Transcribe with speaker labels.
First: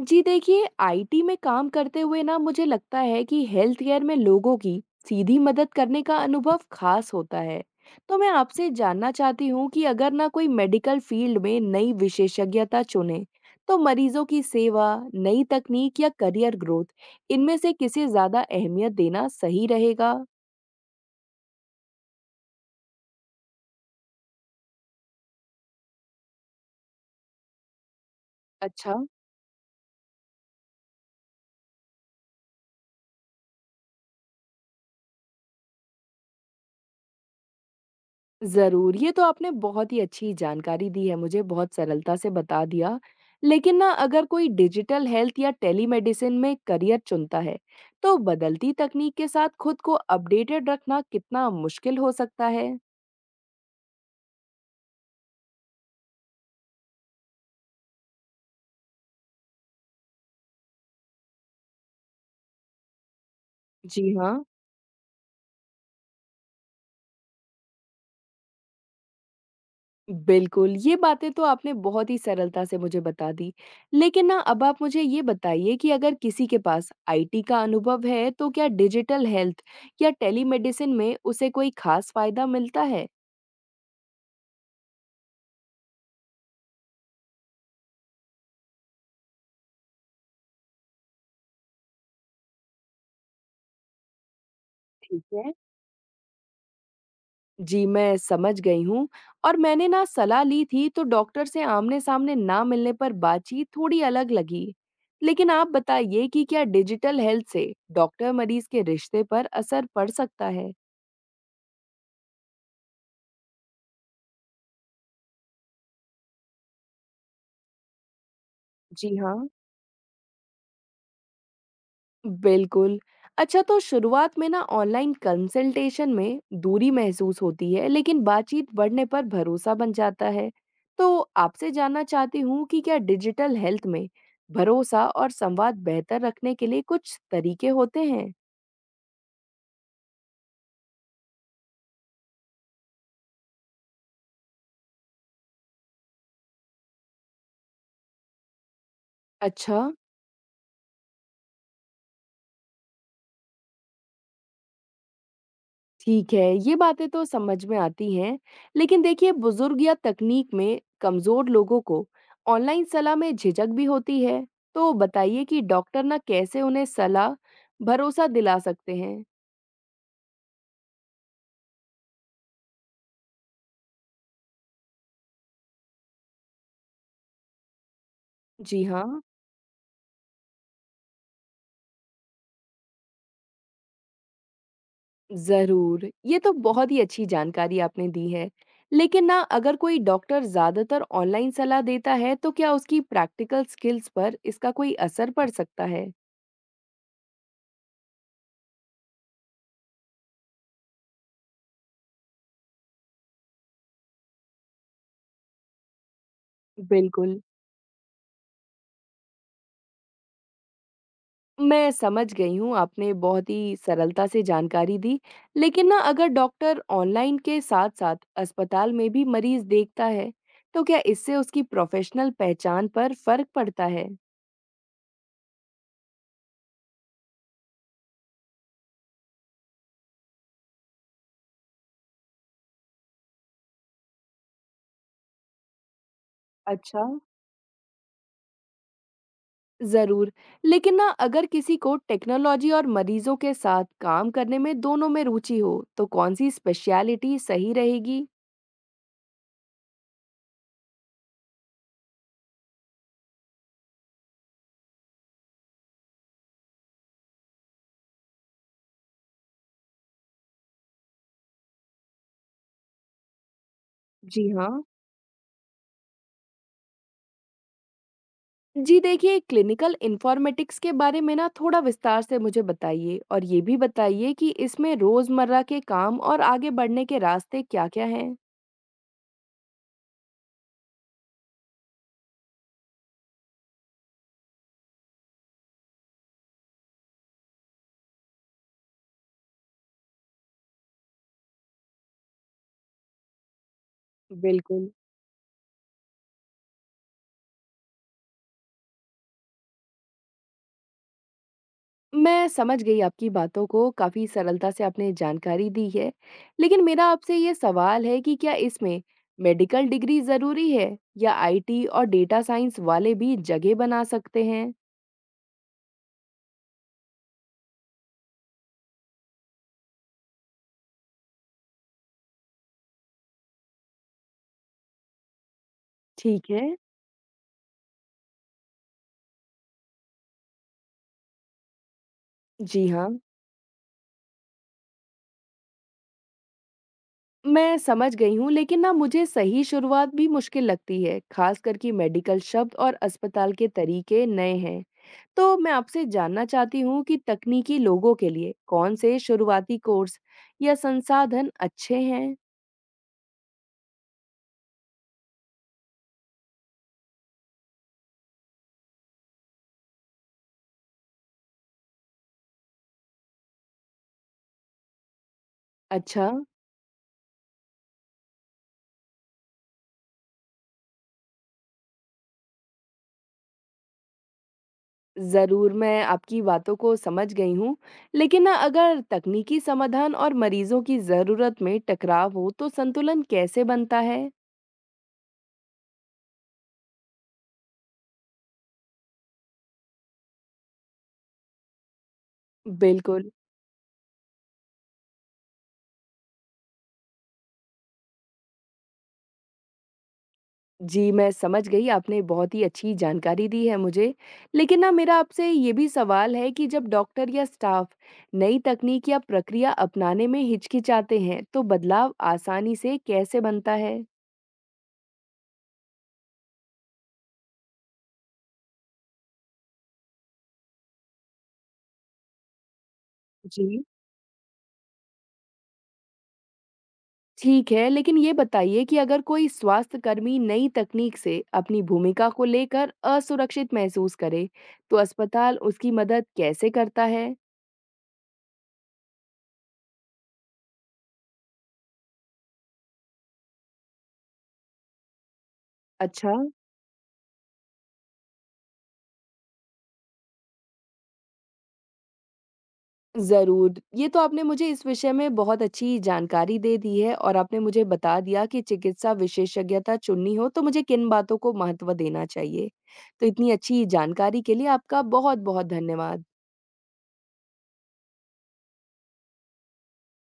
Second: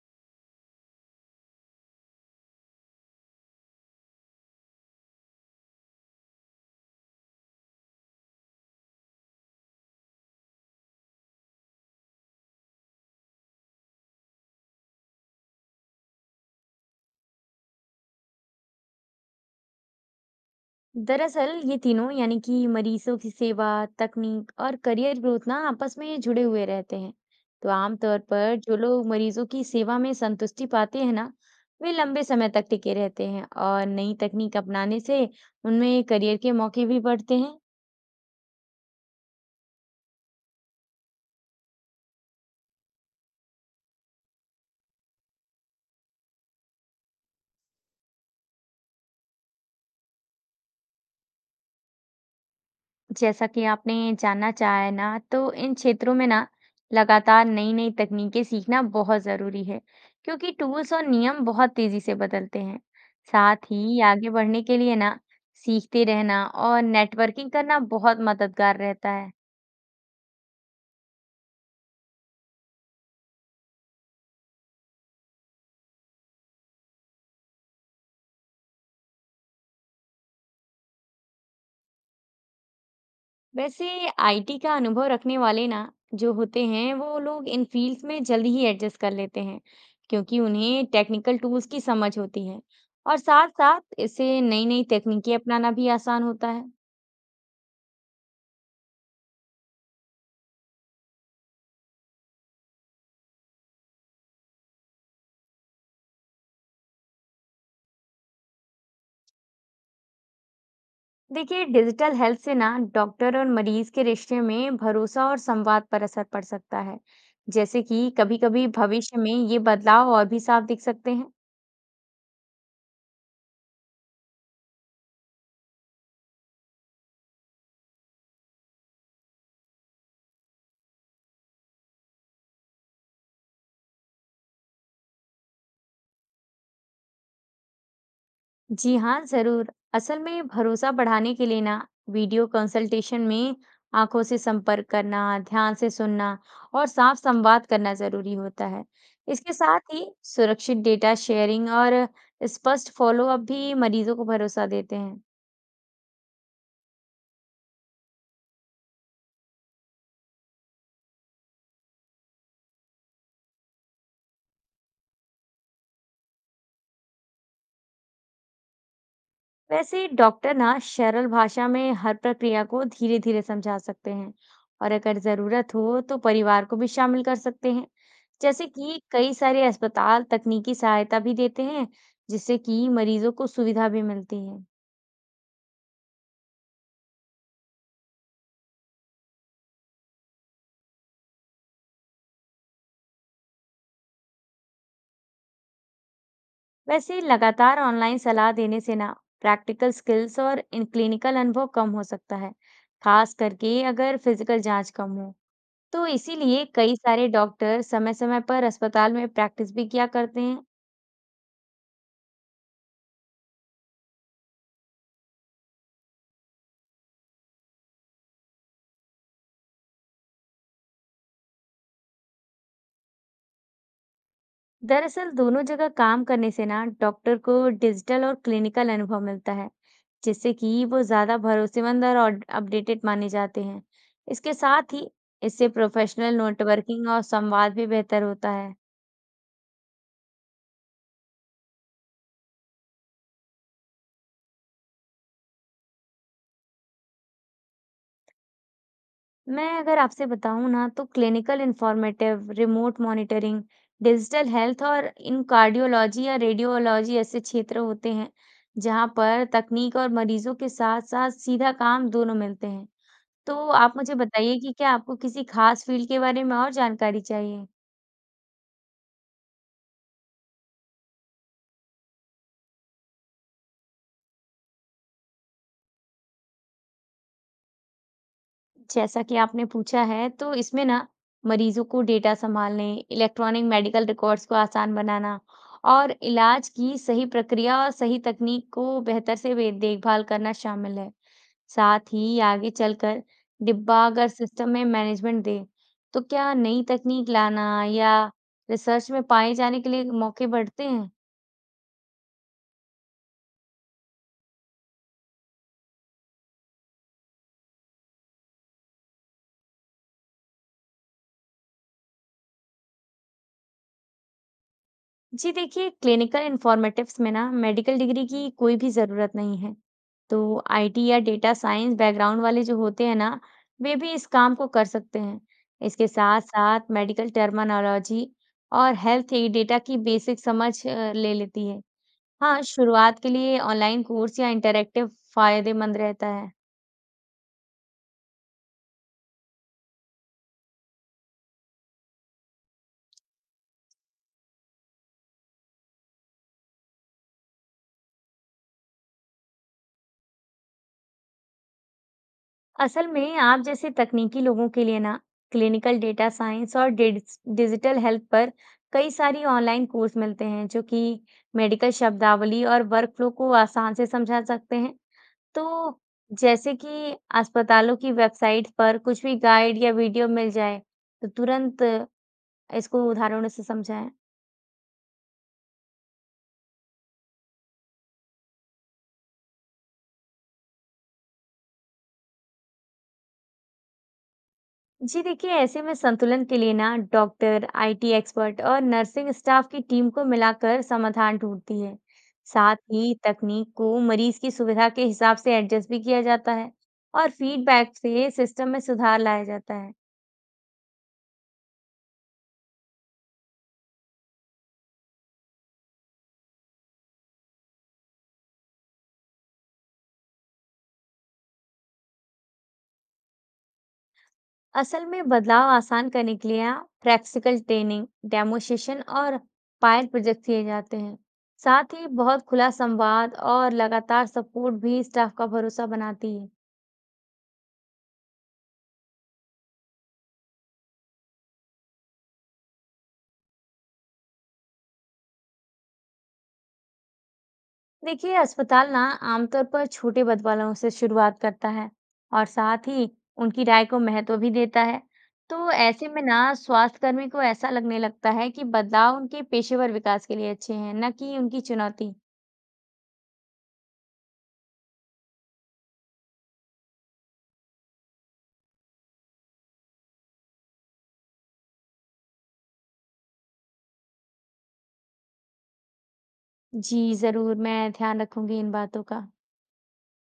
Speaker 1: जी देखिए, आईटी में काम करते हुए ना मुझे लगता है कि हेल्थ केयर में लोगों की सीधी मदद करने का अनुभव खास होता है। तो मैं आपसे जानना चाहती हूँ कि अगर ना कोई मेडिकल फील्ड में नई विशेषज्ञता चुने, तो मरीजों की सेवा, नई तकनीक या करियर ग्रोथ, इनमें से किसे ज्यादा अहमियत देना सही रहेगा?
Speaker 2: दरअसल ये तीनों यानी कि मरीजों की सेवा, तकनीक और करियर ग्रोथ ना आपस में जुड़े हुए रहते हैं। तो आमतौर पर जो
Speaker 1: अच्छा।
Speaker 2: लोग मरीजों की सेवा में संतुष्टि पाते हैं ना, वे लंबे समय तक टिके रहते हैं और नई तकनीक अपनाने से उनमें करियर के मौके भी बढ़ते हैं।
Speaker 1: ज़रूर, ये तो आपने बहुत ही अच्छी जानकारी दी है मुझे, बहुत सरलता से बता दिया। लेकिन ना अगर कोई डिजिटल हेल्थ या टेलीमेडिसिन में करियर चुनता है, तो बदलती तकनीक के साथ खुद को अपडेटेड रखना कितना मुश्किल हो सकता है?
Speaker 2: जैसा कि आपने जानना चाहा है ना, तो इन क्षेत्रों में ना लगातार नई-नई तकनीकें सीखना बहुत ज़रूरी है, क्योंकि टूल्स और नियम बहुत तेज़ी से बदलते हैं। साथ ही
Speaker 1: जी
Speaker 2: आगे
Speaker 1: हाँ।
Speaker 2: बढ़ने के लिए ना सीखते रहना और नेटवर्किंग करना बहुत मददगार रहता है।
Speaker 1: बिल्कुल, ये बातें तो आपने बहुत ही सरलता से मुझे बता दी। लेकिन ना अब आप मुझे ये बताइए कि अगर किसी के पास आईटी का अनुभव है, तो क्या डिजिटल हेल्थ या टेलीमेडिसिन में उसे कोई खास फ़ायदा मिलता है?
Speaker 2: वैसे आईटी का अनुभव रखने वाले ना जो होते हैं, वो लोग इन फील्ड्स में जल्दी ही एडजस्ट कर लेते हैं, क्योंकि उन्हें टेक्निकल टूल्स की समझ होती है और साथ-साथ इससे नई-नई
Speaker 1: ठीक
Speaker 2: तकनीकें
Speaker 1: है।
Speaker 2: अपनाना भी आसान होता है।
Speaker 1: जी, मैं समझ गई हूँ और मैंने ना सलाह ली थी तो डॉक्टर से आमने-सामने ना मिलने पर बातचीत थोड़ी अलग लगी। लेकिन आप बताइए कि क्या डिजिटल हेल्थ से डॉक्टर-मरीज के रिश्ते पर असर पड़ सकता है?
Speaker 2: देखिए डिजिटल हेल्थ से ना डॉक्टर और मरीज के रिश्ते में भरोसा और संवाद पर असर पड़ सकता है, जैसे कि कभी-कभी
Speaker 1: जी
Speaker 2: भविष्य में
Speaker 1: हाँ।
Speaker 2: ये बदलाव और भी साफ दिख सकते हैं।
Speaker 1: बिल्कुल। अच्छा तो शुरुआत में ना ऑनलाइन कंसल्टेशन में दूरी महसूस होती है, लेकिन बातचीत बढ़ने पर भरोसा बन जाता है। तो आपसे जानना चाहती हूँ कि क्या डिजिटल हेल्थ में भरोसा और संवाद बेहतर रखने के लिए कुछ तरीके होते हैं?
Speaker 2: जी हाँ, जरूर। असल में भरोसा बढ़ाने के लिए ना वीडियो कंसल्टेशन में आंखों से संपर्क करना, ध्यान से सुनना और साफ संवाद करना जरूरी होता है। इसके
Speaker 1: अच्छा।
Speaker 2: साथ ही सुरक्षित डेटा शेयरिंग और स्पष्ट फॉलोअप भी मरीजों को भरोसा देते हैं।
Speaker 1: ठीक है, ये बातें तो समझ में आती हैं, लेकिन देखिए बुजुर्ग या तकनीक में कमजोर लोगों को ऑनलाइन सलाह में झिझक भी होती है, तो बताइए कि डॉक्टर ना कैसे उन्हें सलाह, भरोसा दिला सकते हैं?
Speaker 2: वैसे डॉक्टर ना सरल भाषा में हर प्रक्रिया को धीरे धीरे समझा सकते हैं और अगर जरूरत हो तो परिवार को भी शामिल कर सकते हैं। जैसे
Speaker 1: जी
Speaker 2: कि
Speaker 1: हाँ,
Speaker 2: कई सारे अस्पताल तकनीकी सहायता भी देते हैं, जिससे कि मरीजों को सुविधा भी मिलती है।
Speaker 1: जरूर, ये तो बहुत ही अच्छी जानकारी आपने दी है, लेकिन ना अगर कोई डॉक्टर ज्यादातर ऑनलाइन सलाह देता है, तो क्या उसकी प्रैक्टिकल स्किल्स पर इसका कोई असर पड़ सकता है?
Speaker 2: वैसे लगातार ऑनलाइन सलाह देने से ना प्रैक्टिकल स्किल्स और इन क्लिनिकल अनुभव कम हो सकता है, खास करके अगर फिजिकल जांच कम हो। तो इसीलिए कई सारे
Speaker 1: बिल्कुल।
Speaker 2: डॉक्टर समय समय पर अस्पताल में प्रैक्टिस भी किया करते हैं।
Speaker 1: मैं समझ गई हूँ, आपने बहुत ही सरलता से जानकारी दी। लेकिन ना अगर डॉक्टर ऑनलाइन के साथ-साथ अस्पताल में भी मरीज़ देखता है, तो क्या इससे उसकी प्रोफ़ेशनल पहचान पर फ़र्क पड़ता है?
Speaker 2: दरअसल दोनों जगह काम करने से ना डॉक्टर को डिजिटल और क्लिनिकल अनुभव मिलता है, जिससे कि वो ज्यादा भरोसेमंद और अपडेटेड माने जाते हैं। इसके साथ ही इससे प्रोफेशनल
Speaker 1: अच्छा।
Speaker 2: नेटवर्किंग और संवाद भी बेहतर होता है।
Speaker 1: ज़रूर। लेकिन ना अगर किसी को टेक्नोलॉजी और मरीज़ों के साथ काम करने में दोनों में रुचि हो, तो कौन-सी स्पेशलिटी सही रहेगी?
Speaker 2: मैं अगर आपसे बताऊं ना, तो clinical informative, remote monitoring, digital health और इन कार्डियोलॉजी या रेडियोलॉजी ऐसे क्षेत्र होते हैं जहां पर तकनीक और मरीजों के साथ साथ सीधा काम दोनों मिलते हैं। तो आप मुझे
Speaker 1: जी
Speaker 2: बताइए कि
Speaker 1: हाँ।
Speaker 2: क्या आपको किसी खास फ़ील्ड के बारे में और जानकारी चाहिए?
Speaker 1: जी देखिए, क्लिनिकल इन्फॉर्मेटिक्स के बारे में ना थोड़ा विस्तार से मुझे बताइए और ये भी बताइए कि इसमें रोज़मर्रा के काम और आगे बढ़ने के रास्ते क्या-क्या हैं?
Speaker 2: जैसा कि आपने पूछा है, तो इसमें ना मरीज़ों को डेटा सँभालने, इलेक्ट्रॉनिक मेडिकल रिकॉर्ड्स को आसान बनाना और इलाज की सही प्रक्रिया और सही तकनीक को बेहतर से वे देखभाल करना शामिल है। साथ ही आगे चलकर डिब्बा अगर सिस्टम में
Speaker 1: बिल्कुल।
Speaker 2: मैनेजमेंट दे, तो क्या नई तकनीक लाना या रिसर्च में पाए जाने के लिए मौके बढ़ते हैं?
Speaker 1: मैं समझ गई आपकी बातों को, काफ़ी सरलता से आपने जानकारी दी है। लेकिन मेरा आपसे ये सवाल है कि क्या इसमें मेडिकल डिग्री ज़रूरी है या आईटी और डेटा साइंस वाले भी जगह बना सकते हैं?
Speaker 2: जी देखिए, क्लिनिकल इन्फॉर्मेटिव्स में ना मेडिकल डिग्री की कोई भी ज़रूरत नहीं है। तो आईटी या डेटा साइंस बैकग्राउंड वाले जो होते हैं ना, वे भी इस काम को कर सकते हैं। इसके
Speaker 1: ठीक है।
Speaker 2: साथ-साथ मेडिकल टर्मिनोलॉजी और हेल्थ ए डेटा की बेसिक समझ ले लेती है। हाँ,
Speaker 1: जी हाँ।
Speaker 2: शुरुआत के लिए ऑनलाइन कोर्स या इंटरैक्टिव फ़ायदेमंद रहता है।
Speaker 1: मैं समझ गई हूँ, लेकिन ना मुझे सही शुरुआत भी मुश्किल लगती है, खासकर कि मेडिकल शब्द और अस्पताल के तरीके नए हैं। तो मैं आपसे जानना चाहती हूँ कि तकनीकी लोगों के लिए कौन से शुरुआती कोर्स या संसाधन अच्छे हैं?
Speaker 2: असल में आप जैसे तकनीकी लोगों के लिए ना क्लिनिकल डेटा साइंस और डिजिटल हेल्थ पर कई सारी ऑनलाइन कोर्स मिलते हैं जो कि मेडिकल शब्दावली और वर्कफ्लो को आसान से समझा सकते हैं। तो
Speaker 1: अच्छा,
Speaker 2: जैसे कि अस्पतालों की वेबसाइट पर कुछ भी गाइड या वीडियो मिल जाए, तो तुरंत इसको उदाहरणों से समझाएं।
Speaker 1: ज़रूर, मैं आपकी बातों को समझ गई हूँ, लेकिन ना अगर तकनीकी समाधान और मरीजों की ज़रूरत में टकराव हो, तो संतुलन कैसे बनता है?
Speaker 2: जी देखिए, ऐसे में संतुलन के लिए ना डॉक्टर, आईटी एक्सपर्ट और नर्सिंग स्टाफ की टीम को मिलाकर समाधान ढूंढती है। साथ ही
Speaker 1: बिल्कुल।
Speaker 2: तकनीक को मरीज की सुविधा के हिसाब से एडजस्ट भी किया जाता है और फीडबैक से सिस्टम में सुधार लाया जाता है।
Speaker 1: जी, मैं समझ गई, आपने बहुत ही अच्छी जानकारी दी है मुझे। लेकिन ना मेरा आपसे ये भी सवाल है कि जब डॉक्टर या स्टाफ नई तकनीक या प्रक्रिया अपनाने में हिचकिचाते हैं, तो बदलाव आसानी से कैसे बनता है?
Speaker 2: असल में बदलाव आसान करने के लिए आप प्रैक्टिकल ट्रेनिंग, डेमोसेशन और पायलट प्रोजेक्ट किए जाते हैं। साथ ही बहुत खुला संवाद और
Speaker 1: जी।
Speaker 2: लगातार सपोर्ट भी स्टाफ का भरोसा बनाती है।
Speaker 1: ठीक है, लेकिन ये बताइए कि अगर कोई स्वास्थ्यकर्मी नई तकनीक से अपनी भूमिका को लेकर असुरक्षित महसूस करे, तो अस्पताल उसकी मदद कैसे करता है?
Speaker 2: देखिए अस्पताल ना आमतौर पर छोटे बदलावों से शुरुआत करता है और साथ ही उनकी राय को महत्व भी देता है। तो ऐसे में
Speaker 1: अच्छा।
Speaker 2: ना स्वास्थ्यकर्मी को ऐसा लगने लगता है कि बदलाव उनके पेशेवर विकास के लिए अच्छे हैं, न कि उनकी चुनौती।
Speaker 1: ज़रूर। ये तो आपने मुझे इस विषय में बहुत अच्छी जानकारी दे दी है और आपने मुझे बता दिया कि चिकित्सा विशेषज्ञता चुननी हो तो मुझे किन बातों को महत्व देना चाहिए। तो इतनी अच्छी जानकारी के लिए आपका बहुत-बहुत धन्यवाद।
Speaker 2: जी जरूर, मैं ध्यान रखूंगी इन बातों का।